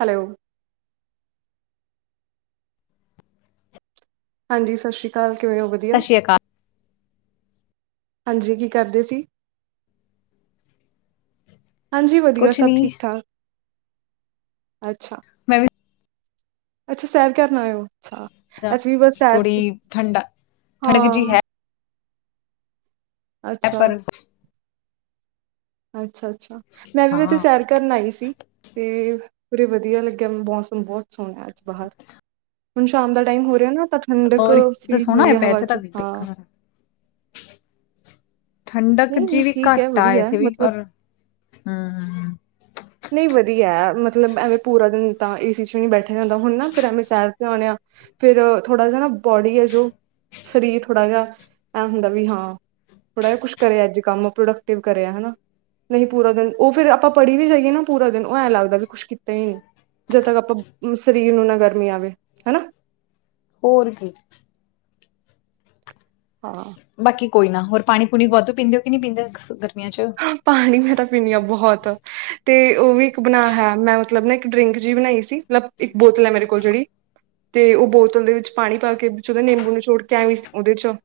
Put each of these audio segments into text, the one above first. Hello ਹਾਂਜੀ ਸਤਿ ਸ਼੍ਰੀ ਅਕਾਲ ਕਿਵੇਂ ਹੋ ਵਧੀਆ। ਸਤਿ ਸ਼੍ਰੀ ਅਕਾਲ ਹਾਂਜੀ ਕੀ ਕਰਦੇ ਸੀ। ਹਾਂਜੀ ਵਧੀਆ ਕੁਛ ਨੀ ਸਭ ਠੀਕ ਠਾਕ ਅੱਛਾ। ਮੈਂ ਵੀ ਅੱਛਾ ਸੈਰ ਕਰਨਾ ਅਸੀਂ ਵੀ ਬਸ ਸੈ ਥੋੜੀ ਠੰਡਾ ਠੰਡਕ ਜੀ ਹਾਂ। ਹੈ ਅੱਛਾ ਪਰ ਅੱਛਾ ਅੱਛਾ ਮੈਂ ਵੀ ਉਥੇ ਹਾਂ ਸੈਰ ਕਰਨ ਆਈ ਸੀ। ਤੇ ਉਰੇ ਵਧੀਆ ਲੱਗਿਆ ਮੌਸਮ ਬਹੁਤ ਸੋਹਣਾ ਅੱਜ ਬਾਹਰ ਹੁਣ ਸ਼ਾਮ ਦਾ ਟਾਈਮ ਹੋ ਰਿਹਾ ਨਾ ਤਾਂ ਠੰਡਕ ਹੋਰ ਤੇ ਫੀਲ ਸੋਹਣਾ ਹੁੰਦੀ ਹੈ ਪਿਆ ਹਵਾ ਇੱਥੇ 'ਚ ਤੱਕ ਹਾਂ। ਦੇਖਣ ਠੰਡਕ ਨਹੀਂ ਜੀ ਨਹੀਂ ਵੀ ਠੀਕ ਹੈ ਘੱਟ ਆ ਵਧੀਆ ਹੈ। ਇੱਥੇ ਵੀ ਮਤਲਬ ਪਰ ਹੂੰ। ਨਹੀਂ ਵਧੀਆ ਮਤਲਬ ਐਵੇਂ ਪੂਰਾ ਦਿਨ ਤਾਂ ਇਸ ਬੈਠਿਆ ਜਾਂ ਹੁੰਦਾ ਹੁਣ ਫ਼ਿਰ ਐਵੇਂ ਸੈਰ ਤੇ ਆਉਣੇ ਆ। ਫਿਰ ਥੋੜ੍ਹਾ ਜ ਨਾ ਬੋਡੀ ਹੈ ਜੋ ਸਰੀਰ ਥੋੜ੍ਹਾ ਜਿਹਾ ਐ ਹੁੰਦਾ ਵੀ ਹਾਂ। ਥੋੜਾ ਜਿਹਾ ਕੁਛ ਕਰਿਆ ਅੱਜ ਕੰਮ ਪ੍ਰੋਡਕਟਿਵ ਕਰਿਆ ਹਨਾ ਨਹੀਂ ਪੂਰਾ ਦਿਨ ਉਹ ਫਿਰ ਆਪਾਂ ਪੜ੍ਹੀ ਵੀ ਜਾਈਏ ਨਾ। ਪੂਰਾ ਦਿਨ ਉਹ ਐਂ ਲੱਗਦਾ ਵੀ ਕੁੱਛ ਕੀਤਾ ਹੀ ਨਹੀਂ ਜਦ ਤੱਕ ਆਪਾਂ ਸਰੀਰ ਨੂੰ ਨਾ ਗਰਮੀ ਆਵੇ ਹਨਾ। ਹੋਰ ਕੀ ਹਾਂ ਬਾਕੀ ਕੋਈ ਨਾ ਹੋਰ ਪਾਣੀ ਪੂਣੀ ਵਾਧੂ ਪੀਂਦੇ ਹੋ ਕਿ ਨਹੀਂੀ ਪੀਂਦੇ ਗਰਮੀਆਂ ਚ ਪਾਣੀ ਮੈਂ ਤਾਂ ਪੀਣੀ ਆਾਂ ਬਹੁਤ ਤੇ ਉਹ ਵੀ ਇੱਕ ਬਣਾ ਹੈਇ ਮੈਂ ਮਤਲਬ ਨਾ ਇੱਕ ਡਰਿੰਕ ਜਿਹੀ ਬਣਾਈ ਸੀ ਇੱਕ ਬੋਤਲ ਹੈ ਮੇਰੇ ਕੋਲ ਜਿਹੜੀ ਤੇ ਉਹ ਬੋਤਲ ਦੇ ਵਿੱਚ ਪਾਣੀ ਪਾ ਕੇ ਵਿੱਚ ਉਹਦੇ ਨਿੰਬੂ ਨਿਚੋੜ ਕੇ ਆਂ ਵੀ ਉਹਦੇ ਚ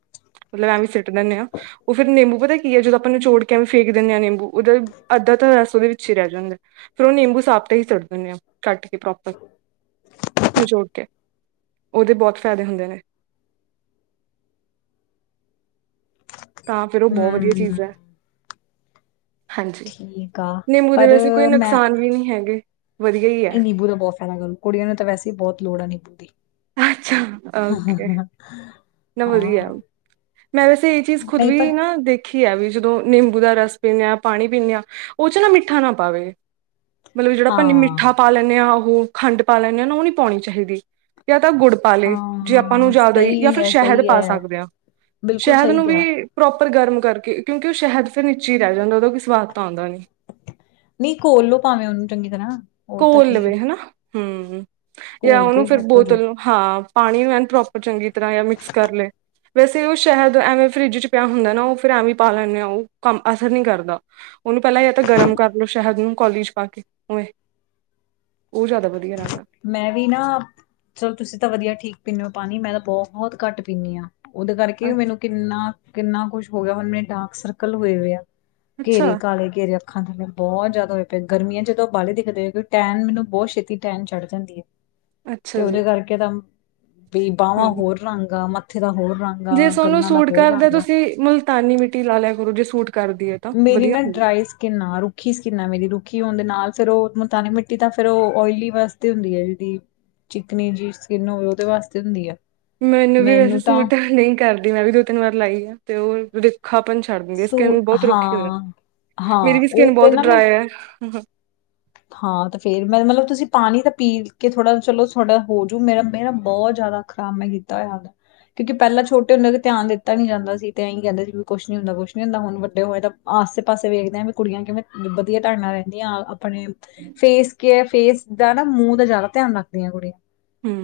ਮਤਲਬ ਐਵੇਂ ਸਿੱਟ ਦਿੰਦੇ ਹਾਂ ਉਹ ਫਿਰ ਨਿੰਬੂ ਪਤਾ ਕੀ ਹੈ ਜਦੋਂ ਆਪਾਂ ਨਿਚੋੜ ਕਿਵੇਂ ਫੇਕ ਦਿੰਦੇ ਆਾਂ ਨਿੰਬੂ ਉਹਦਾ ਅੱਧ ਤਾਂ ਰਸ ਉਹਦੇ ਵਿੱਚ ਹੀ ਰਹਿ ਜਾਂਦਾ ਫੇਿਰ ਉਹ ਨਿੰਬੂ ਸਾਾਬ ਤਾਂ ਹੀ ਸੱਟ ਦਿੰਦੇ ਆ ਕੱਟ ਕੇ ਪ੍ਰੋਪਰ ਨਿਚੋੜ ਕੇ ਉਹਦੇ ਬਹੁਤ ਫਾਇਦੇ ਹੁੰਦੇ ਨੇ ਤਾਂ ਫਿਰ ਉਹ ਬਹੁਤ ਵਧੀਆ ਹਮ ਚੀਜ਼ ਹੈ ਹਾਂਜੀ ਠੀਕ ਆ ਨਿੰਬੂ ਦੇ ਪਰ ਵੈਸੇ ਕੋਈ ਮੈਂ ਨੁਕਸਾਨ ਵੀ ਨਹੀਂ ਹੈਗੇ ਵਧੀਆ ਹੀ ਹੈ ਨਹੀਂ ਨਿੰਬੂ ਦਾ ਬਹੁਤ ਫਾਇਦਾ ਕਰੂ ਕੁੜੀਆਂ ਨੂੰ ਤਾਂ ਵੈਸੇ ਹੀ ਬਹੁਤ ਲੋੜ ਆ ਨਿੰਬੂ ਦੀ ਅੱਛਾ ਓਕੇ ਨਾ ਵਧੀਆ ਹਾਂ ਮੈਂ ਵੈਸੇ ਇਹ ਚੀਜ਼ ਖੁਦ ਨਹੀਂ ਵੀ ਪਰ ਨਾ ਦੇਖ ਖੀ ਆ ਵੀ ਜਦੋਂ ਨਿੰਬੂ ਦਾ ਰਸ ਪੀਂਦੇ ਹਾਂ ਪਾਣੀ ਪੀਂਦੇ ਹਾਂ ਉਹ ਚ ਨਾ ਮਿੱਠਾ ਨਾ ਪਾਵੇ ਮਤਲਬ ਜਿਹੜਾ ਅਪਾ ਹਾਂ ਮਿੱਠਾ ਪਾ ਲੈਂਦੇ ਆਾਂ ਉਹ ਖੰਡ ਪਾ ਲੈਂਦੇ ਹਾਂ ਨਾ ਉਹ ਨੀ ਪਾਉਣੀ ਚਾਹੀਦੀ ਜਾਂ ਤਾਂ ਗੁੜ। ਪਾ ਲਏ ਜੇ ਆਪਾਂ ਨੂੰ ਹਾਂ ਜ਼ਿਆਦਾ ਜਾਂ ਸਹੀ ਫਿਰ ਹੈ ਸ਼ਹਿਦ ਸਹੀ ਪਾ ਹੈ ਸਕਦੇ ਹਾਂ ਬਿਲਕੁਲ ਸ਼ਹਿਦ ਸਹੀ ਨੂੰ ਕਿਹਾ ਵੀ। ਪ੍ਰੋਪਰ ਗਰਮ ਕਰਕੇ ਕਿਉਂਕਿ ਉਹ ਸ਼ਹਿਦ ਫਿਰ ਨੀਚੇ ਹੀ ਰਹਿ ਜਾਂਦਾ ਉਹਦਾ ਕੋਈ ਸਵਾਦ ਤਾਂ ਆਉਂਦਾ ਨਹੀਂ। ਨਹੀਂ ਘੋਲ ਲੋ ਭਾਵੇਂ ਉਹਨੂੰ ਚੰਗੀ ਤਰ੍ਹਾਂ। ਹੋਰ ਤਾਂ ਘੋਲ ਕੀ ਹੈ ਲਵੇ ਹਨਾ ਹੂੰ ਜਾਂ ਘੋਲ ਕੇ ਉਹਨੂੰ ਵੀ ਫੇਰ ਸੈੱਟ ਹੋਜੂ ਬੋਤਲ ਨੂੰ। ਹਾਂ ਪਾਣੀ ਨੂੰ ਐਨ ਪ੍ਰੋਪਰ ਚੰਗੀ ਤਰ੍ਹਾਂ ਜਾਂ ਮਿਕਸ ਕਰ ਲਏ। ਵੈਸੇ ਉਹ ਸ਼ਾਇਦ ਐਵੇਂ ਫਰਿੱਜ 'ਚ ਪਿਆ ਹੁੰਦਾ ਨਾ ਉਹ ਫਿਰ ਐਵੇਂ ਪਾ ਲੈਣੈ ਉਹ ਕੰਮ ਅਸਰ ਨਹੀਂ ਕਰਦਾ। ਉਹਨੂੰ ਪਹਿਲਾਂ ਜਾਂ ਤਾਂ ਗਰਮ ਕਰਲੋ ਸ਼ਹਿਦ ਨੂੰ ਕੌਲੀ 'ਚ ਪਾ ਕੇ ਉਵੇਂ। ਉਹ ਜ਼ਿਆਦਾ ਵਧੀਆ ਰਹਿੰਦਾ ਹੈ। ਮੈਂ ਵੀ ਨਾ ਚਲੋ ਤੁਸੀਂ ਤਾਂ ਵਧੀਆ ਠੀਕ ਪੀਂਦੇ ਹੋ ਪਾਣੀ ਮੈਂ ਤਾਂ ਬਹੁਤ ਘੱਟ ਪੀਂਨੀ ਹਾਂ। ਉਹਦੇ ਕਰਕੇ ਮੈਨੂੰ ਕਿੰਨਾ ਕਿੰਨਾ ਕੁਛ ਹੋ ਗਿਆ ਹੁਣ ਮੇਰੇ ਡਾਰਕ ਸਰਕਲ ਹੋਏ ਹੋ ਆ ਘੇਰੇ ਅੱਛਾ ਕਾਲੇ ਘੇਰੇ ਖਾਂਣਦੇ ਮਿਆ ਬਹੁਤ ਜ਼ਿਆਦਾ ਹੋਏ ਪਿਆ ਗਰਮੀਆਂ ਚ ਜਦੋਂ ਬਾਹਾਲੇ ਦਿਖਦੇ ਹੋ ਕਿ ਟੈਣ ਮੈਨੂੰ ਬਹੁਤ ਛੇਤੀ ਟੈਣ ਚੜ ਜਾਂਦੀ ਹੈ ਤੇ ਅੱਛਾ ਜੀ ਉਹਦੇ ਕਰਕੇ ਤਾਂ ਵੀ ਬਾਹਵਾਂ ਹਾਂ ਹੋਰ ਰੰਗ ਆ ਮੱਥੇ ਦਾ ਹੋਰ ਰੰਗ ਆ ਜੇ ਤੁੋਨੂੰ ਗੱਲਾਂ ਦਾ ਸੂਟ ਹੋਰ ਕਰਦਾ ਰੰਗ ਆ ਤੁਸੀਂ ਮੁਲਤਾਨੀ ਮਿੱਟੀ ਲਾ ਲਿਆ ਕਰੋ ਜੇ ਸੂਟ ਕਰਦੀ ਹੈ ਤਾਂ ਮੇਰੀ ਵਧੀਆ ਨਾ ਹੁੰਦੀ ਡਰਾਾਈਸ ਕਿਨਾ ਰੁੱਖੀ ਸਕਿੰਨਾ ਮੇਰੀ ਰੁੱਖੀ ਹੋਣ ਦੇ ਨਾਲ ਫੇਿਰ ਉਹ ਮੁਤਾਾਨੀ ਮਿੱਟੀ ਤਾਂ ਫੇਿਰ ਉਹ ਓਇਲੀ ਵਾਸਤੇ ਹੁੰਦੀ ਹੈ ਜਿਹਦੀ ਚਿਕਨੀ ਜਿ ਸਕਿੰਨ ਹੋਵੇ ਉਹਦੇ ਵਾਸਤੇ ਹੁੰਦੀ ਆ ਮੈਨੂੰ ਵੀ ਵੈਸੇ ਸੂਟ ਨਹੀਂ ਕਰਦੀ ਮੈਂ ਵੀ ਦੋ ਤਿੰਨ ਵਾਰ ਲਾਈ ਆ ਤੇ ਉਹ ੁ ਖਾਪਨ ਛੱਡ ਦਿੰਦੀ ਸੂ ਸਕਿੰਨ ਬਹੁਤ ਰੁੱਖੀ ਹੋ ਹਾਂ ਹਾਂ ਮੇਰੀ ਵੀ ਉਹ ਸਕਿੰਨ ਫਿਰ ਬਹੁਤ ਨਾ ਮੈਂ ਡਰਾਏ ਹੈ ਹਾਂ ਤੇ ਫੇਰ ਮੈਂ ਮਤਲਬ ਤੁਸੀਂ ਪਾਣੀ ਤਾਂ ਪੀ ਕੇ ਥੋੜਾ ਚਲੋ ਤੁਥਹਾਡਾ ਹੋਜਊ ਮੇਰਾ ਮੇਰਾ ਬਹੁਤ ਜ਼ਿਆਦਾ ਕੰਮ ਮੈਂ ਕੀਤਾ ਹੋਇਆ ਉਹਦੇ। ਕਿਉਂਕਿ ਪਹਿਲਾਂ ਛੋਟੇ ਹੁੰਦਿਆਂ ਤੇ ਧਿਆਨ ਦਿੱਤਾ ਨੀ ਜਾਂਦਾ ਸੀ ਤੇ ਇਹੀ ਕਹਿੰਦੇ ਸੀ ਵੀ ਕੁਛ ਨੀ ਕੁਛ ਨੀ ਹੁੰਦਾ ਹੁਣ ਵੱਡੇ ਹੋਏ ਤਾਂ। ਆਸੇ ਪਾਸੇ ਵੇਖਦੇ ਆ ਵੀ ਕੁੜੀਆਂ ਕਿਵੇਂ ਵਧੀਆ ਢੰਗ ਨਾਲ ਰਹਿੰਦੀਆਂ ਆਪਣੇ। ਫੇਸ ਕੇਅਰ ਫੇਸ ਦਾ ਨਾ ਮੂੰਹ ਦਾ ਜ਼ਿਆਦਾ ਧਿਆਨ ਰੱਖਦੀਆਂ ਕੁੜੀਆਂ।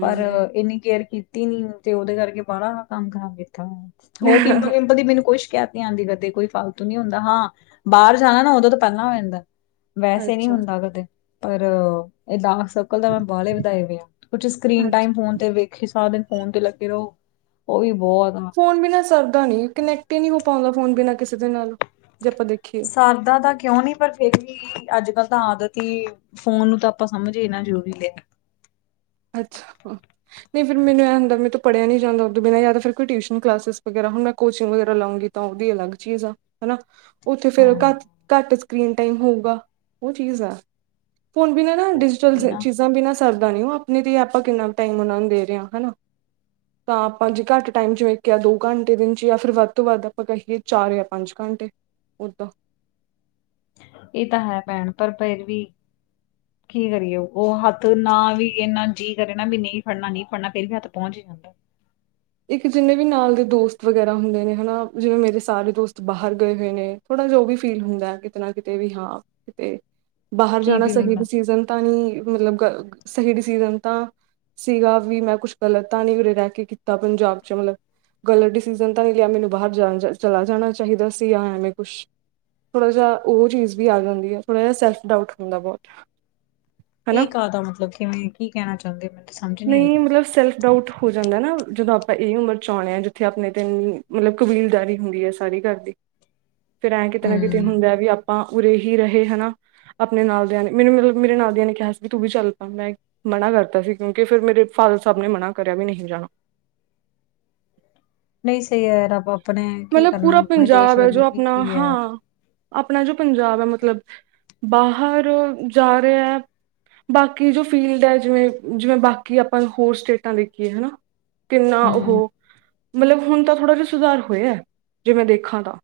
ਪਰ ਇੰਨੀ ਕੇਅਰ ਕੀਤੀ ਨੀ ਤੇ ਉਹਦੇ ਕਰਕੇ ਵਾਲਾ ਇਹ ਕੰਮ ਖਰਾਬ ਕੀਤਾ ਹੋਇਆ ਹੈ। ਹੋਰ ਪਿੰਪਲ ਪਿੰਪਲ ਦੀ ਮੈਨੂੰ ਕੋਈ ਸ਼ਿਕਾਇਤ। ਧਿਆਨ ਦੇ ਆਉਂਦੇ ਕਦੇ ਕੋਈ ਫਾਲਤੂ ਨੀ ਹੁੰਦਾ ਹਾਂ ਬਾਹਰ ਜਾਣਾ ਨਾ ਉਦੋਂ ਤਾਂ ਪਹਿਲਾਂ ਹੋ ਜਾਂਦਾ ਹੈ। ਵੈਸੇ ਨਹੀਂ ਅੱਛਾ ਹੁੰਦਾ ਕਦੇ ਪਰ ਇ ਡਾਕ ਸਰ ਪਿੰਪਲ ਤਾਂ ਮੈਂ ਵਾਲੇ ਵਧਾਏ ਹੋਏ ਆਂ ਕੁਛ ਸਕਰੀਨ ਅੱਛਾ ਟਾਈਮ ਫੋਨ ਤੇ। ਕਿ ਸਾਰਾ ਦਿਨ ਫੋਨ ਤੇ ਲੱਗੇ ਰਹੋ ਉਹ ਵੀ ਬਹੁਤ ਆ। ਫੋਨ ਬਿਨਾਂ ਸਰਦਾ ਨੀ ਕਨੈਕਟ ਹੀ ਨਹੀਂ ਹੋ ਪਾਉਂਦਾ ਫੋਨ ਬਿਨਾਂ ਕਿਸੇ ਦੇ ਨਾਲ ਜੇ ਆਪਾਂ ਦੇਖੀਏ। ਸਰਦਾ ਤਾਂ ਕਿਉਂ ਨੀ ਪਰ ਫੇਰ ਵੀ ਅੱਜ ਕੱਲ ਤਾਂ ਆਦਤ ਹੀ। ਫ਼ੋਨ ਨੂੰ ਤਾਂ ਆਪਾਂ, ਸਮਝ ਹੀ ਨਾ ਜ਼ਰੂਰੀ ਲਿਆ। ਅੱਛਾ, ਹਾਂ। ਨਹੀਂ, ਫਿਰ ਮੈਨੂੰ ਇਹ ਹੁੰਦਾ ਵੀ, ਮੈਂਥੋਂ ਪੜਿਆ ਨਹੀਂ ਜਾਂਦਾ ਉਹਦੇ ਬਿਨਾਂ ਜਾਂ ਫਿਰ ਕੋਈ ਟਿਊਸ਼ਨ ਕਲਾਸਿਸ ਵਗੈਰਾ ਹੁਣ ਮੈਂ ਕੋਚਿੰਗ ਲਊਂਗੀ। ਤਾਂ, ਉਹਦੀ ਅਲੱਗ ਚੀਜ਼ ਆ ਹਨਾ। ਉੱਥੇ ਫੇਰ ਹਾਂ ਘੱਟ, ਘੱਟ ਸਕਰੀਨ ਟਾਈਮ ਹੋਊਗਾ, ਉਹ ਚੀਜ਼ ਆ। ਹੁਣ ਬਿਨਾਂ ਨਾ, ਡਿਜੀਟਲ ਉਹੀ ਨਾ ਚੀਜ਼ਾਂ ਬਿਨਾਂ ਸਰਦਾ ਨੀ ਉਹ ਨਹੀਂ ਦੀ, ਆਪਾਂ ਕਿੰਨਾ ਕੁ ਟਾਈਮ ਉਹਨਾਂ ਨੂੰ ਦੇ ਰਹੇ ਹਾਂ, ਹਨਾ। ਤਾਂ, ਆਪਾਂ ਜੇ ਘੱਟ ਟਾਈਮ 'ਚ ਵੇਖਿਆ ਦੋ ਘੰਟੇ ਦੇ ਵਿੱਚ ਜਾਂ ਫਿਰ ਵੱਧ ਤੋਂ ਵੱਧ ਆਪਾਂ ਕਹੀਏ ਚਾਰ ਜਾਂ ਪੰਜ ਘੰਟੇ, ਓਦਾਂ ਇਹ ਤਾਂ ਹੈ ਭੈਣ, ਪਰ ਫੇਰ ਵੀ ਹੂੰ। [inaudible] ਕੀ ਕਰੀਏ, ਉਹ ਹੱਥ ਨਾ ਵੀ ਇੰਨਾ ਜੀਅ ਕਰੇ ਨਾ ਵੀ ਨਹੀਂ ਫੜਨਾ, ਨਹੀਂ ਫੜਨਾ ਫੇਰ ਵੀ ਹੱਥ ਪਹੁੰਚ ਹੀ ਜਾਂਦਾ ਹੈ। ਇੱਕ ਜਿੰਨੇ ਵੀ ਨਾਲ ਦੇ ਦੋਸਤ ਵਗੈਰਾ ਹੁੰਦੇ ਨੇ ਹਨਾ, ਜਿਵੇਂ ਮੇਰੇ ਸਾਰੇ ਦੋਸਤ ਬਾਹਰ ਗਏ ਹੋਏ ਨੇ ਥੋੜਾ ਜਾਂ ਉਹ ਵੀ ਫੀਲ ਹੁੰਦਾ, ਕਿਤੇ ਨਾ ਕਿਤੇ ਵੀ ਹਾਂ ਕਿਤੇ, ਬਾਹਰ ਕੀ ਜਾਣਾ ਪੀ ਸਹੀ ਲੈਂਦਾ ਡਿਸੀਜ਼ਨ ਤਾਂ ਨਹੀਂ, ਮਤਲਬ ਸਹੀ ਡਿਸੀਜ਼ਨ ਤਾਂ ਸੀਗਾ, ਵੀ ਮੈਂ ਕੁਛ ਗਲਤ ਤਾਂ ਨੀ ਉਰੇ ਰਹਿ ਕੇ ਕੀਤਾ, ਪੰਜਾਬ ਚ ਮਤਲਬ ਗਲਤ ਡਿਸੀਜ਼ਨ ਤਾਂ ਨਹੀਂ ਲਿਆ ਮੈਨੂੰ ਬਾਹਰ ਜਾ, ਚਲਾ ਜਾਣਾ ਚਾਹੀਦਾ ਸੀ ਜਾਂ ਐਵੇਂ ਕੁਛ ਥੋੜਾ ਜਿਹਾ, ਉਹ ਚੀਜ਼ ਵੀ ਆ ਜਾਂਦੀ ਹੈ, ਥੋੜਾ ਜਿਹਾ ਸੈਲਫ ਡਾਊਟ ਹੁੰਦਾ ਬਹੁਤ। ਹਨਾ ਇਹ ਕਾਦਾ ਮਤਲਬ ਕਿਵੇਂ, ਕੀ ਕਹਿਣਾ ਚਾਹੁੰਦੇ ਮੈਨੂੰ? ਤਾਂ ਸਮਝ ਆਈ ਨਹੀਂ, ਮਤਲਬ ਸੈਲਫ ਡਾਊਟ ਹੋ ਜਾਂਦਾ ਨਾ, ਜਦੋਂ ਆਪਾਂ ਇਹੀ ਉਮਰ ਚ ਆਉਣੇ ਆ ਜਿੱਥੇ ਆਪਣੇ ਤਨ ਮਤਲਬ ਕਬੀਲਦਾਰੀ ਹੁੰਦੀ ਹੈ, ਸਾਰੀ ਘਰ ਦੀ। ਫੇਰ, ਐਂ ਕਿਤੇ ਨਾ ਕਿਤੇ ਹੂੰ। ਹੁੰਦਾ ਵੀ ਆਪਾਂ, ਉਰੇ ਹੀ ਰਹੇ ਹਨਾ। ਆਪਣੇ ਨਾਲ ਦੀਆਂ ਨੇ ਮੈਨੂੰ ਮਤਲਬ ਮੇਰੇ ਨਾਲ ਦੀਆਂ ਨੇ ਕਿਹਾ ਸੀ ਕਿ ਤੂੰ ਵੀ ਚੱਲ ਪੈ, ਮੈਂ ਮਨਾ ਕਰਤਾ ਸੀ। ਕਿਉਂਕਿ, ਫਿਰ ਮੇਰੇ ਫਾਦਰ ਸਾਹਿਬ ਨੇ ਮਨਾ ਕਰਿਆ, ਵੀ ਨਹੀਂ ਜਾਣਾ। ਨਹੀਂ, ਸਹੀ ਹੈ ਰੱਬ ਆਪਣੇ, ਕੀ ਮਤਲਬ ਕਰਨਾ ਪੂਰਾ ਆਪਣੇ ਦੇਸ਼ ਪੰਜਾਬ ਹੈ ਵਰੀ ਜੋ ਆਪਣਾ ਕੀ ਹੈ। ਹਾਂ ਆਪਣਾ ਜੋ ਪੰਜਾਬ ਹੈ, ਮਤਲਬ ਬਾਹਰ ਜਾ ਰਿਹਾ ਹੈ ਬਾਕੀ ਜੋ ਫੀਲਡ ਹੈ। ਜਿਵੇਂ, ਜਿਵੇਂ ਬਾਕੀ ਆਪਾਂ ਹੋਰ ਸਟੇਟਾਂ ਦੇਖੀਏ ਹਨ ਕਿੰਨਾ ਹੂੰ। ਉਹ, ਮਤਲਬ ਹੁਣ ਤਾਂ ਥੋੜਾ ਜਿਹਾ ਸੁਧਾਰ ਹੋਇਆ, ਜੇ ਮੈਂ ਦੇਖਾਂ ਤਾਂ।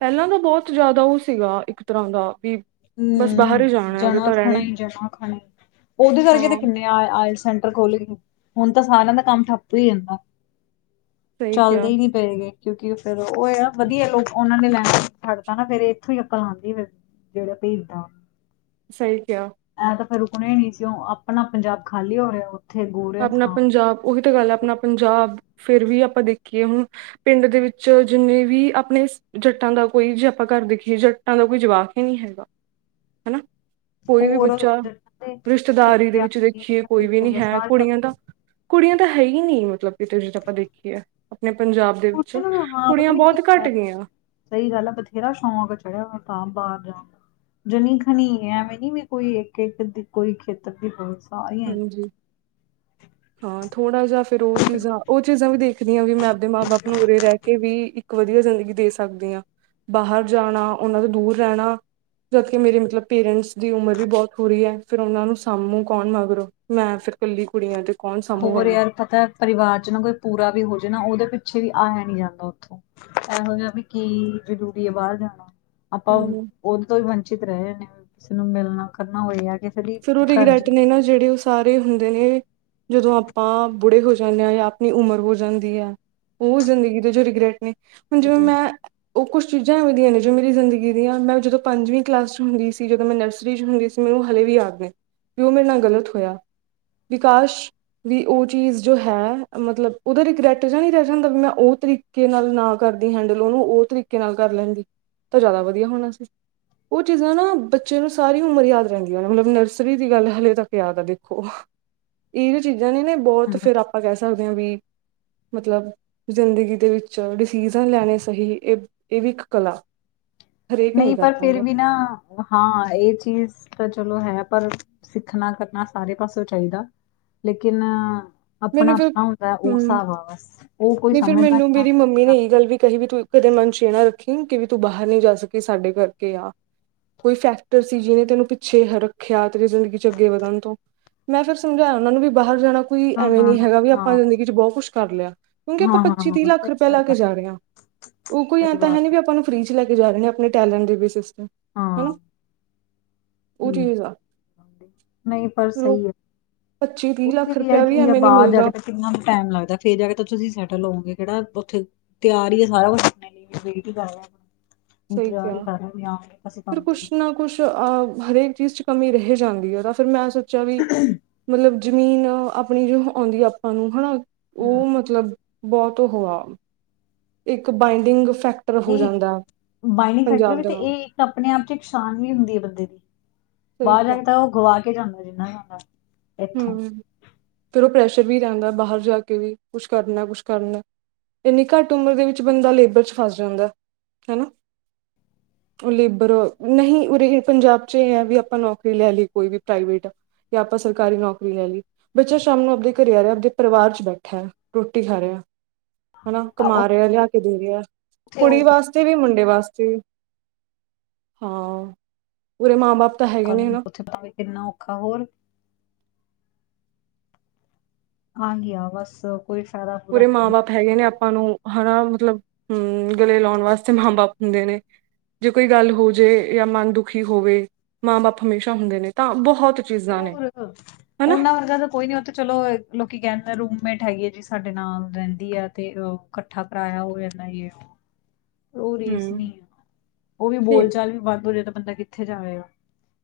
ਪਹਿਲਾਂ ਤਾਂ ਬਹੁਤ ਜ਼ਿਆਦਾ ਉਹ ਸੀਗਾ, ਇੱਕ ਤਰ੍ਹਾਂ ਦਾ ਵੀ ਬਸ ਹੂੰ, ਬਾਹਰ ਹੀ ਜਾਣਾ ਉਰੇ ਜਣਾ ਤਾਂ ਰਹਿਣਾ ਖਣਾ ਹੀ ਜਨਾ ਖਣਾ ਹੀ, ਉਹਦੇ ਵਰਗੇ ਤੇ ਹਾਂ ਕਿੰਨੇ ਆਇਲ ਸੈਂਟਰ ਖੁੱਲਗੇ, ਹੁਣ ਤਾਂ ਸਾਰਿਆਂ ਦਾ ਕੰਮ ਠੱਪ ਹੀ ਜਾਂਦਾ। ਸਹੀ ਚੱਲਦੇ ਕਿਹਾ ਹੀ ਪਏ ਗਏ ਕਿਉਂਕਿ ਫੇਰ ਉਹ ਆ ਵਧੀਆ ਲੋਕ, ਉਹਨਾਂ ਨੇ ਲੈਣਾ ਛੱਡਤਾ ਨਾ ਫੇਰ, ਇੱਥੋਂ ਹੀ ਅਕਲ ਲਾਉਂਦੀ ਫਿਰ। ਜਿਹੜਾ ਭੇਜਦਾ ਸਹੀ, ਕਹਿਆ। ਐਂ ਤਾਂ ਫੇਰ ਰੁਕਣਾ ਹੀ ਨਹੀਂ, ਕਿਓਂ ਆਪਣਾ ਪੰਜਾਬ ਖਾਲੀ ਹੋ ਰਿਹਾ ਹੈ। ਆਪਣਾ ਪੰਜਾਬ, ਉਹੀ ਤਾਂ ਗੱਲ ਹੈ। ਆਪਣਾ ਪੰਜਾਬ ਫੇਰ ਵੀ ਆਪਾਂ ਦੇਖੀਏ ਹੁਣ ਪਿੰਡ ਦੇ ਵਿੱਚ, ਜਿੰਨੇ ਵੀ ਆਪਣੇ ਜੱਟਾਂ ਦਾ ਕੋਈ, ਜੇ ਆਪਾਂ ਘਰ ਦੇਖੀਏ, ਜੱਟਾਂ ਦਾ ਕੋਈ ਜਵਾਕ ਹੀ ਨਹੀਂ ਹੈਗਾ, ਹਨਾ। ਕੋਈ ਵੀ ਹੋਰ ਬੱਚਾ ਜੱਟਾਂ ਦੇ ਹੋ ਰਿਸ਼ਤੇਦਾਰੀ ਦੇ ਗਿਆ, ਵਿੱਚ, ਦੇਖੀਏ ਕੋਈ ਖੱਤਰੀ ਵੀ ਹੋ ਨੀ ਗਏ ਹੈ। ਸਾਰੇ ਦਾ ਤਾਂ, ਕੁੜੀਆਂ ਤਾਂ ਹੈ ਹੀ ਨੀ, ਮਤਲਬ ਕਿਤੇ ਜਦ ਆਪਾਂ ਦੇਖੀਏ, ਆਪਣੇ ਪੰਜਾਬ ਦੇ ਵਿੱਚ, ਕੁੜਤੇ ਨੂੰ ਵੀ ਹਾਂ ਕੁੜੀਆਂ ਪਤਾ ਨੀ ਕੀ ਬਹੁਤ ਘੱਟ ਹੋਇਆ ਗਈਆਂ। ਸਹੀ ਗੱਲ ਹੈ, ਬਥੇਰਾ ਸ਼ੌਕ ਚੜਿਆ ਹੋਇ ਤਾਂ ਬਾਹਰ ਜਾਣ ਦਾ। ਜਨੀ ਖਣੀ, ਐਵੇਂ ਨੀ ਵੀ ਕੋਈ, ਇੱਕ -ਇੱਕ ਕੋਈ ਖੇਤਰ ਦੀ ਹੋ ਹਾਂਜੀ, ਹਾਂ ਥੋੜਾ ਜਿਹਾ ਫੇਰ ਉਹ ਚੀਜ਼ਾਂ, ਉਹ ਚੀਜ਼ਾਂ ਵੀ ਦੇਖ ਦੀ ਹਾਂ ਵੀ, ਮੈਂ ਆਪਣੇ ਮਾਂ ਬਾਪ ਨੂੰ ਉਰੇ ਰਹਿ ਕੇ ਵੀ ਵਧੀਆ ਜ਼ਿੰਦਗੀ ਦੇ ਸਕਦੀ ਹਾਂ, ਬਾਹਰ ਜਾਣਾ ਉਹਨਾਂ ਤੋਂ ਦੂਰ ਰਹਿਣਾ ਜਦਕਿ ਮੇਰੇ ਮਤਲਬ, ਪੇਰੈਂਟਸ ਦੀ ਉਮਰ ਵੀ ਬਹੁਤ ਹੋ ਰਹੀ ਹੈ ਫਿਰ ਉਹਨਾਂ ਨੂੰ ਸਾਮੂੰ ਕੌਣ ਮਰ ਕਰੋ, ਮੈਂ ਫੇਰ ਕੱਲੀ ਕੁੜੀ ਆਂ ਤੇ। ਕੌਣ ਸਾਂਭੂਗਾ ਹੋਰ ਉਹਨਾਂ ਯਾਰ ਪਤਾ ਏ, ਪਰਿਵਾਰ ਚ ਨਾ ਕੋਈ ਪੂਰਾ ਵੀ ਹੋ ਜਾੇ ਨਾ, ਉਹਦੇ ਪਿੱਛੇ ਵੀ ਆਇਆ ਨੀ ਜਾਂਦਾ ਉੱਥੋਂ। ਇਹੋ ਜਾ ਵੀ ਕੀ ਜਰੂਰੀ ਹੈ ਬਾਰ ਜਾਣਾ। ਆਪਾਂ ਨੂੰ ਹੂੰ। ਉਹ ਤੋਂ ਵੀ ਵੰਚਿਤ ਰਹੇ ਨੇ ਕਿਸੇ ਨੂੰ ਮਿਲਣਾ ਕਰਨਾ ਹੋਏ ਆ ਕਿ ਫਿਰ ਉਹ ਰਿਗਰੈਟ ਨੇ ਨਾ ਜਿਹੜੇ ਉਹ ਸਾਰੇ ਹੁੰਦੇ ਨੇ। ਜਦੋਂ ਆਪਾਂ ਬੁੜੇ ਹੋ ਜਾਂਦੇ ਹਾਂ ਜਾਂ ਆਪਣੀ ਉਮਰ ਹੋ ਜਾਂਦੀ ਹੈ। ਉਹ ਜ਼ਿੰਦਗੀ ਦੇ ਜੋ ਰਿਗ੍ਰੈਟ ਨੇ ਹੁਣ ਜਿਵੇਂ ਮਿਲੇ ਮੈਂ ਉਹ ਕੁਛ ਚੀਜ਼ਾਂ ਐਵੇ ਦੀਆਂ ਨੇ ਜੋ ਮੇਰੀ ਜ਼ਿੰਦਗੀ ਦੀਆਂ ਮੈਂ ਜਦੋਂ ਪੰਜਵੀਂ ਕਲਾਸ ਚ ਹੁੰਦੀ ਸੀ ਜਦੋਂ ਮੈਂ ਨਰਸਰੀ ਚ ਹੁੰਦੀ ਸੀ। ਮੈਨੂੰ ਹਲੇ ਵੀ ਯਾਦ ਨੇ ਵੀ ਉਹ ਮੇਰੇ ਨਾਲ ਗਲਤ ਹੋਇਆ ਵਿ ਕਾਸ਼ ਵੀ ਉਹ ਚੀਜ਼ ਜੋ ਹੈ ਮਤਲਬ ਉਹਦਾ ਰਿਗਰੈਟ ਜਾ ਨੀ ਰਹਿ ਜਾਂਦਾ ਵੀ ਮੈਂ ਉਹ ਤਰੀ ਕੀ ਨਾਲ ਨਾ ਕਰਦੀ ਹੈਂਡਲ ਉਹਨੂੰ ਉਹ ਤਰੀਕੇ ਨਾਲ ਕਰ ਲੈਂਦੀ ਤਾਂ ਜਾਦਾ ਵਧੀਆ ਹੋਣਾ ਸੀ। ਉਹ ਚੀਜ਼ਾਂ ਨਾ ਬੱਚੇ ਨੂੰ ਸਾਰੀ ਉਮਰ ਯਾਦ ਰਹਿੰਦੀਆਂ ਨੇ ਮਤਲਬ ਨ ਸਰੀ ਦੀ ਗੱਲ ਹੱਲੇ ਤੱਕ ਯਾਦ ਆ ਦੇਖੋ ਇਹ ਜੋ ਚੀਜ਼ਾਂ ਨੀ ਨਾ ਬੋਹਤ ਹਮ, ਫਿਰ ਆਪ ਆਪਾਂ ਕਹਿ ਸਕਦੇ ਹਾਂ ਵੀ ਮਤਲਬ ਜ਼ਿੰਦਗੀ ਦੇ ਵਿੱਚ ਡਿਸੀਜ਼ਨ ਲੈਣੇ ਸਹੀ ਇਹ-ਇਹ ਵੀ ਇੱਕ ਕਲਾ। ਹਰੇਕ ਨਹੀਂ ਕਰ ਪਰ ਫੇਰ ਪਾਉਂਦਾ ਵੀ ਨਾ ਹਾਂ ਇਹ ਚੀਜ਼ ਤਾਂ ਚਲੋ ਹੈ ਪਰ ਸਿੱਖਣਾ ਕਰਨਾ ਸਾਰੇ ਪਾਸੋਂ ਚਾਹੀਦਾ। ਲੇਕਿਨ ਮੈਨੂੰ ਫਿਰ ਆਪਣਾ-ਆਪਣਾ ਹੁੰਦਾ ਉਸ ਹਮ ਹਿਸਾਬ ਆ ਬਸ ਉਹ ਕੋਈ ਸਮਝਦਾ ਨ ਮ ਨਾ। ਨੇ ਸਮਝਦਾ ਇਹੀ ਗੱਲ ਵੀ ਕਹੀ ਵੀ ਤੂੰ ਕਦੇ ਮਨ ਚ ਇਹ ਨਾ ਰੱਖੀ ਕਿ ਵੀ ਤੂੰ ਬਾਹਰ ਨਹੀਂ ਜਾ ਸਕੀ ਸਾਡੇ ਕਰਕੇ ਆ। ਕੋਈ ਫੈਕਟਰ ਸੀ ਜਿਨੇ ਤੈਨੂੰ ਪਿੱਛੇ ਰੱਖਿਆ ਤੇਰੀ ਜ਼ਿੰਦਗੀ ਚ ਅੱਗੇ ਵਧਣ ਤੋਂ। ਮੈਂ ਫਿਰ ਸਮਝਾਇਆ ਉਹਨਾਂ ਨੂੰ ਵੀ ਬਾਹਰ ਜਾਣਾ ਕੋਈ ਨਾ ਐਵੇਂ ਨਾ ਨੀ ਨਾ ਹੈਗਾ ਵੀ ਹਾਂ ਆਪਾਂ ਜ਼ਿੰਦਗੀ ਚ ਬਹੁਤ ਕੁਛ ਕਰ ਲਿਆ। ਕਿਉਂਕਿ ਆਪਾਂ ਹਾਂ ਹਾਂ ਪੱਚੀ, ਤੀਹ ਹਾਂ ਲੱਖ ਸਹੀ ਰੁਪਇਆ ਗੱਲ ਲਾ ਆ ਕੇ ਜਾ ਰਹੇ ਹਾਂ, ਉਹ ਕੋਈ ਐ ਸਹੀ ਤਾਂ ਹੈ ਬਾਤ ਨੀ ਵੀ ਆਪਾਂ ਨੂੰ ਫ੍ਰੀ ਚ ਲੈ ਕੇ ਜਾ ਰਹੇ ਨੇ ਆਪਣੇ ਟੈਲੈਂਟ ਦੇ ਬੇਸਿਸ ਤੇ ਹਨਾ। ਹਾਂ, ਉਹ ਚੀਜ਼ ਆ ਨਹੀਂ ਪਰ ਫਿਰ ਉਹ ਸਹੀ ਹੈ। ਪੱਚੀ, ਤੀਹ ਉੱਥੇ ਲੱਖ ਯਾਰ ਰੁਪਇਆ ਵੀ ਕੀ ਹੈ ਐਵੇਂ ਨੀ ਬਾਹਰ ਜਾ ਮਿਲਦਾ ਕੇ ਕਿੰਨਾ ਟਾਈਮ ਲੱਗਦਾ ਫੇਰ ਜਾ ਕੇ ਤੁਸੀਂ ਸੈਟਲ ਹੋਵਗੇ ਕਿਹੜਾ ਉੱਥੇ ਤਿਆਰ ਹੀਏ ਸਾਰਾ ਕੁਛ ਵੇ ਹੀ ਕਰ ਰਿਹਾ ਸਹੀ ਇੰਤਜ਼ਾਰ ਹੀ ਕਿਹਾ ਕਰ ਰਿਹਾ ਆਸੇ ਫਿਰ ਕੰਮ ਦੇ। ਕੁਛ ਨਾ ਕੁਛ ਅ ਹਰੇਕ ਚੀਜ਼ ਚ ਕਮੀ ਰਹਿ ਜਾਂਦੀ ਹੈ ਤਾਂ ਫਿਰ ਮੈਂ ਸੋਚਿਆ ਵੀ ਮਤਲਬ ਜ਼ਮੀਨ ਆਪਣੀ ਜੋ ਆਉਂਦੀ ਆਪਾ ਨੂੰ ਹਨਾ ਹਮ, ਉਹ ਮਤਲਬ ਬਹੁਤ ਉਹ ਹਾਂ। ਇੱਕ ਬਾਇੰਡਿੰਗ ਫੈਕਟਰ ਹੋ ਨਹੀਂ ਜਾਂਦਾ ਪੰਜਾਬ ਦੇ ਨਾਲ। ਪਰ ਆਪਣੇ ਆਪ ਚ ਇੱਕ ਸ਼ਾਨ ਵੀ ਹੁੰਦੀ ਹੈ ਬੰਦੇ ਦੀ ਸਹੀ ਬਾਹਰ ਜਾ ਕਿਹਾ ਕੇ ਤਾਂ ਉਹ ਗਵਾ ਕੇ ਜਾਂਦਾ ਜਿੰਨਾ ਜਾਂਦਾ। ਇੱਥੋਂ ਹਮ ਫਿਰ ਉਹ ਪ੍ਰੈਸ਼ਰ ਵੀ ਰਹਿੰਦਾ ਬਾਹਰ ਜਾ ਕੇ ਵੀ ਕੁਛ ਕਰਨਾ, ਕੁਛ ਕਰਨਾ। ਇੰਨੀ ਘੱਟ ਉਮਰ ਦੇ ਵਿੱਚ ਬੰਦਾ ਲੇਬਰ ਚ ਫਸ ਜਾਂਦਾ ਹੈ ਨਾ। ਲੇਬਰ ਨਹੀਂ ਉਰੇ ਪੰਜਾਬ ਚ ਇਹ ਹੈ ਵੀ ਆਪਾਂ ਨੌਕਰੀ ਲੈ ਲਈ ਕੋਈ ਵੀ ਪ੍ਰਾਈਵੇਟ। ਕਿ ਆਪਾਂ ਸ ਕਾਰੀ ਨੌਕਰੀ ਲੈ ਲਈ ਬੱਚਾ ਸ਼ਾਮ ਨੂੰ ਆਪਦੇ ਘਰੇ ਆ ਰਿਹਾ ਆਪਦੇ ਪਰਿਵਾਰ ਚ ਬੈਠਾ ਰੋਟੀ ਖਾ ਰਿਹਾ। ਹਨਾ ਆ ਕਮਾ ਰਿਹਾ ਲਿਆ ਕੇ ਦੇ ਰਿਹਾ ਉੱਥੇ ਉਹ ਕੁੜੀ ਵਾਸ ਸਤੇ ਵੀ ਮੁੰਡੇ ਵਾਸਤੇ ਹਾਂ ਪੂਰੇ ਮਾਂ ਬਾਪ ਤਾਂ ਹੈਗੇ ਕੱਲ ਨੇ ਨੂੰ ਹਨਾ ਉੱਥੇ ਭਾਵੇਂ ਕਿੰਨਾ ਔਖਾ ਹੋਰ ਆ ਗਿਆ ਬੱਸ। ਕੋਈ ਫਾਇਦਾ ਫੂਦਾ ਉਰੇ ਹੈ ਮਾਂ ਬਾਪ ਨਹੀਂ ਹੈਗੇ ਨੇ ਅਪ ਆਪਾਂ ਨੂੰ ਹਨਾ ਮਤਲਬ ਹੂੰ ਗਲੇ ਲਾਉਣ ਵਾਸਤੇ ਮਾਂ ਬਾਪ ਹੁੰਦੇ ਨੇ। ਜੇ ਕੋਈ ਗੱਲ ਹੋਜੇ ਜਾਂ ਮਨ ਦੁਖੀ ਹੋਵੇ ਮਾਂ ਬਾਪ ਹਮੇਸ਼ਾ ਹੁੰਦੇ ਨੇ ਤਾਂ ਬਹੁਤ ਚੀਜ਼ਾਂ ਨੇ ਹੋਰ ਹਨਾ ਉਹਨਾਂ ਵਰਗਾ ਤਾਂ ਕੋਈ ਨੀ ਉ ਤੇ ਚਲੋ ਲੋਕੀ ਕਹਿ ਦੇ ਰੂਮੇਟ ਹੈਗੀ ਆ ਜੀ ਸਾਡੇ ਨਾਲ ਰਹਿੰਦੀ ਆ ਤੇ ਅਹ ਕੱਠਾ ਕਰਇਆ ਹੋ ਜਾਂਦਾ ਯੇ ਉਹ। ਉਹ ਰੀਸ ਹਮ ਨੀ, ਉਹ ਵੀ ਨਹੀਂ ਬੋਲ ਚਾਲ ਵੀ ਬੰਦ ਹੋ ਜਾਹਾ ਤਾਂ ਬੰਦਾ ਕਿੱਥੇ ਜਾਵੇਗਾ।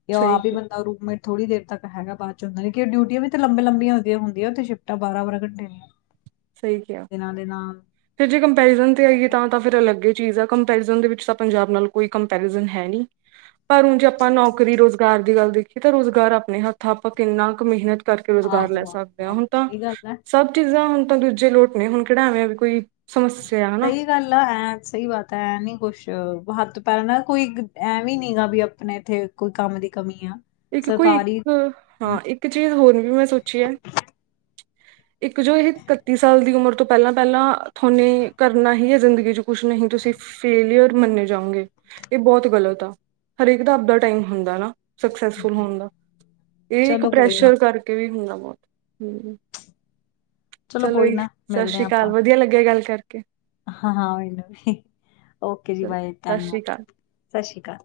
ਕਿ ਸਹੀ ਆਪ ਹੀ ਕਿਹਾ ਬ ਦਾ ਰੂਮੇਟ ਥੋੜ੍ਹ ਦੇਰ ਤੱਕ ਹੈਗਾ ਬਾਦ ਚ ਹੁੰਦਾ ਉਹ ਡਿਊਟੀਆਂ ਵੀ ਲੰਬੇ ਲੰਬੀਆਂ ਹੁੰਦੀਆਂ ਤੇ ਸ਼ਿਫਟਾਂ ਬਰਾ-ਬਾਰਾ ਘੰਟੇ ਦੀਆ। ਸਹੀ ਕਿਹਾ ਫਿਰ ਜੇ ਕੰਪੈਰੀਜ਼ਨ ਤੇ ਆਈਏ ਆਹੋ ਤਾ ਤਾਂ ਫਿਰ ਅਲੱਗ ਹੀ ਚੀਜ਼ ਆ। ਕੰਪੈਰੀਜ਼ਨ ਦੇ ਵਿੱਚ ਤਾਂ ਪੰਜਾਬ ਨਾਲ ਕੋਈ ਕੰਪੈਰੀਜਨ ਹੈ ਨਹੀਂ। ਪਰ ਹੁਣ ਜੇ ਆਪਾਂ ਨੌਕਰੀ ਰੁਜ਼ਗਾਰ ਦੀ ਗੱਲ ਦੇਖੀਏ ਤਾਂ ਰੁਜ਼ਗਾਰ ਆਪਣੇ ਹੱਥਾਂ ਆਪਾਂ ਕਿੰਨਾ ਕੁ ਮਿਹਨਤ ਕਰਕੇ ਰੁਜ਼ਗਾਰ ਲੈ ਆਹੋ ਸਕਦੇ ਹਾਂ। ਆਹੋ ਹੁਣ ਤਾਂ, ਸਹੀ ਗੱਲ ਹੈ ਸਭ ਚੀਜ਼ਾਂ ਹੁਣ ਤਾਂ ਦੂਜੇ ਲੋਕ ਨੇ ਹੁਣ ਕਿਹੜਾ ਐਵੇਂ ਵੀ ਕੋਈ ਸਮੱਸਿਆ ਹਨਾ। ਸ ਗੱਲ ਆ। ਐਂ ਸਹੀ ਬਾਤ ਹੈ, ਐਂ ਨੀ ਕੁੱਛ ਹੱਥ- ਪੈਰ ਕੋਈ ਐਂ ਵੀ ਨੀ ਗਾ ਵੀ ਆਪਣੇ ਇੱਥੇ ਕੋਈ ਕੰਮ ਦੀ ਕਮੀ ਆ। ਇੱਕ ਕੋਈ ਇੱਕ, ਸਰਕਾਰੀ ਹਾਂ। ਇੱਕ ਚੀਜ਼ ਹੋਰ ਵੀ ਮੈਂ ਸੋਚੀ ਹੈ। ਇੱਕ ਜੋ ਇਹ ਇਕੱਤੀ ਸਾਲ ਦੀ ਉਮਰ ਤੋਂ ਪਹਿਲਾਂ- ਪਹਿਲਾਂ ਤੁਹਾਨੇ ਕਰਨਾ ਹੀ ਹੈ ਜ਼ਿੰਦਗੀ ਚ' ਕੁਛ ਨਹੀਂ ਕੁਛ ਤੁਸੀਂ ਫੇਲੀਅਰ ਮੰਨੇ ਜਾਉਗੇ। ਇਹ ਬਹੁਤ ਗਲਤ ਆ। ਹਰੇਕ ਦਾ ਆਪਦਾ ਟਾਈਮ ਹੁੰਦਾ ਨਾ। ਸਕਸੈਸਫੁਲ ਹੋਣ ਦਾ। ਇਹ ਇੱਕ ਚਲੋ ਕੋਈ ਨਾ, ਪ੍ਰੈਸ਼ਰ ਕਰਕੇ ਕੇ ਵੀ ਹੁੰਦਾ। ਬਹੁਤ ਹੂੰ ਚਲੋ ਕੋਈ ਜੀ, ਨਾ ਸਤਿ ਮਿਲਦੇ ਸ੍ਰੀ ਅਕਾਲ। ਵਧੀਆ ਲੱਗਿਆ ਗੱਲ ਕਰਕੇ। ਹਾਂ- ਹਾਂ, ਓਕੇ ਜੀ, ਚਲੋ ਬਾਏ, ਸਤਿ ਸ੍ਰੀ ਧੰਨਵਾਦ ਅਕਾਲ ਸਤਿ ਸ਼੍ਰੀ ਅਕਾਲ।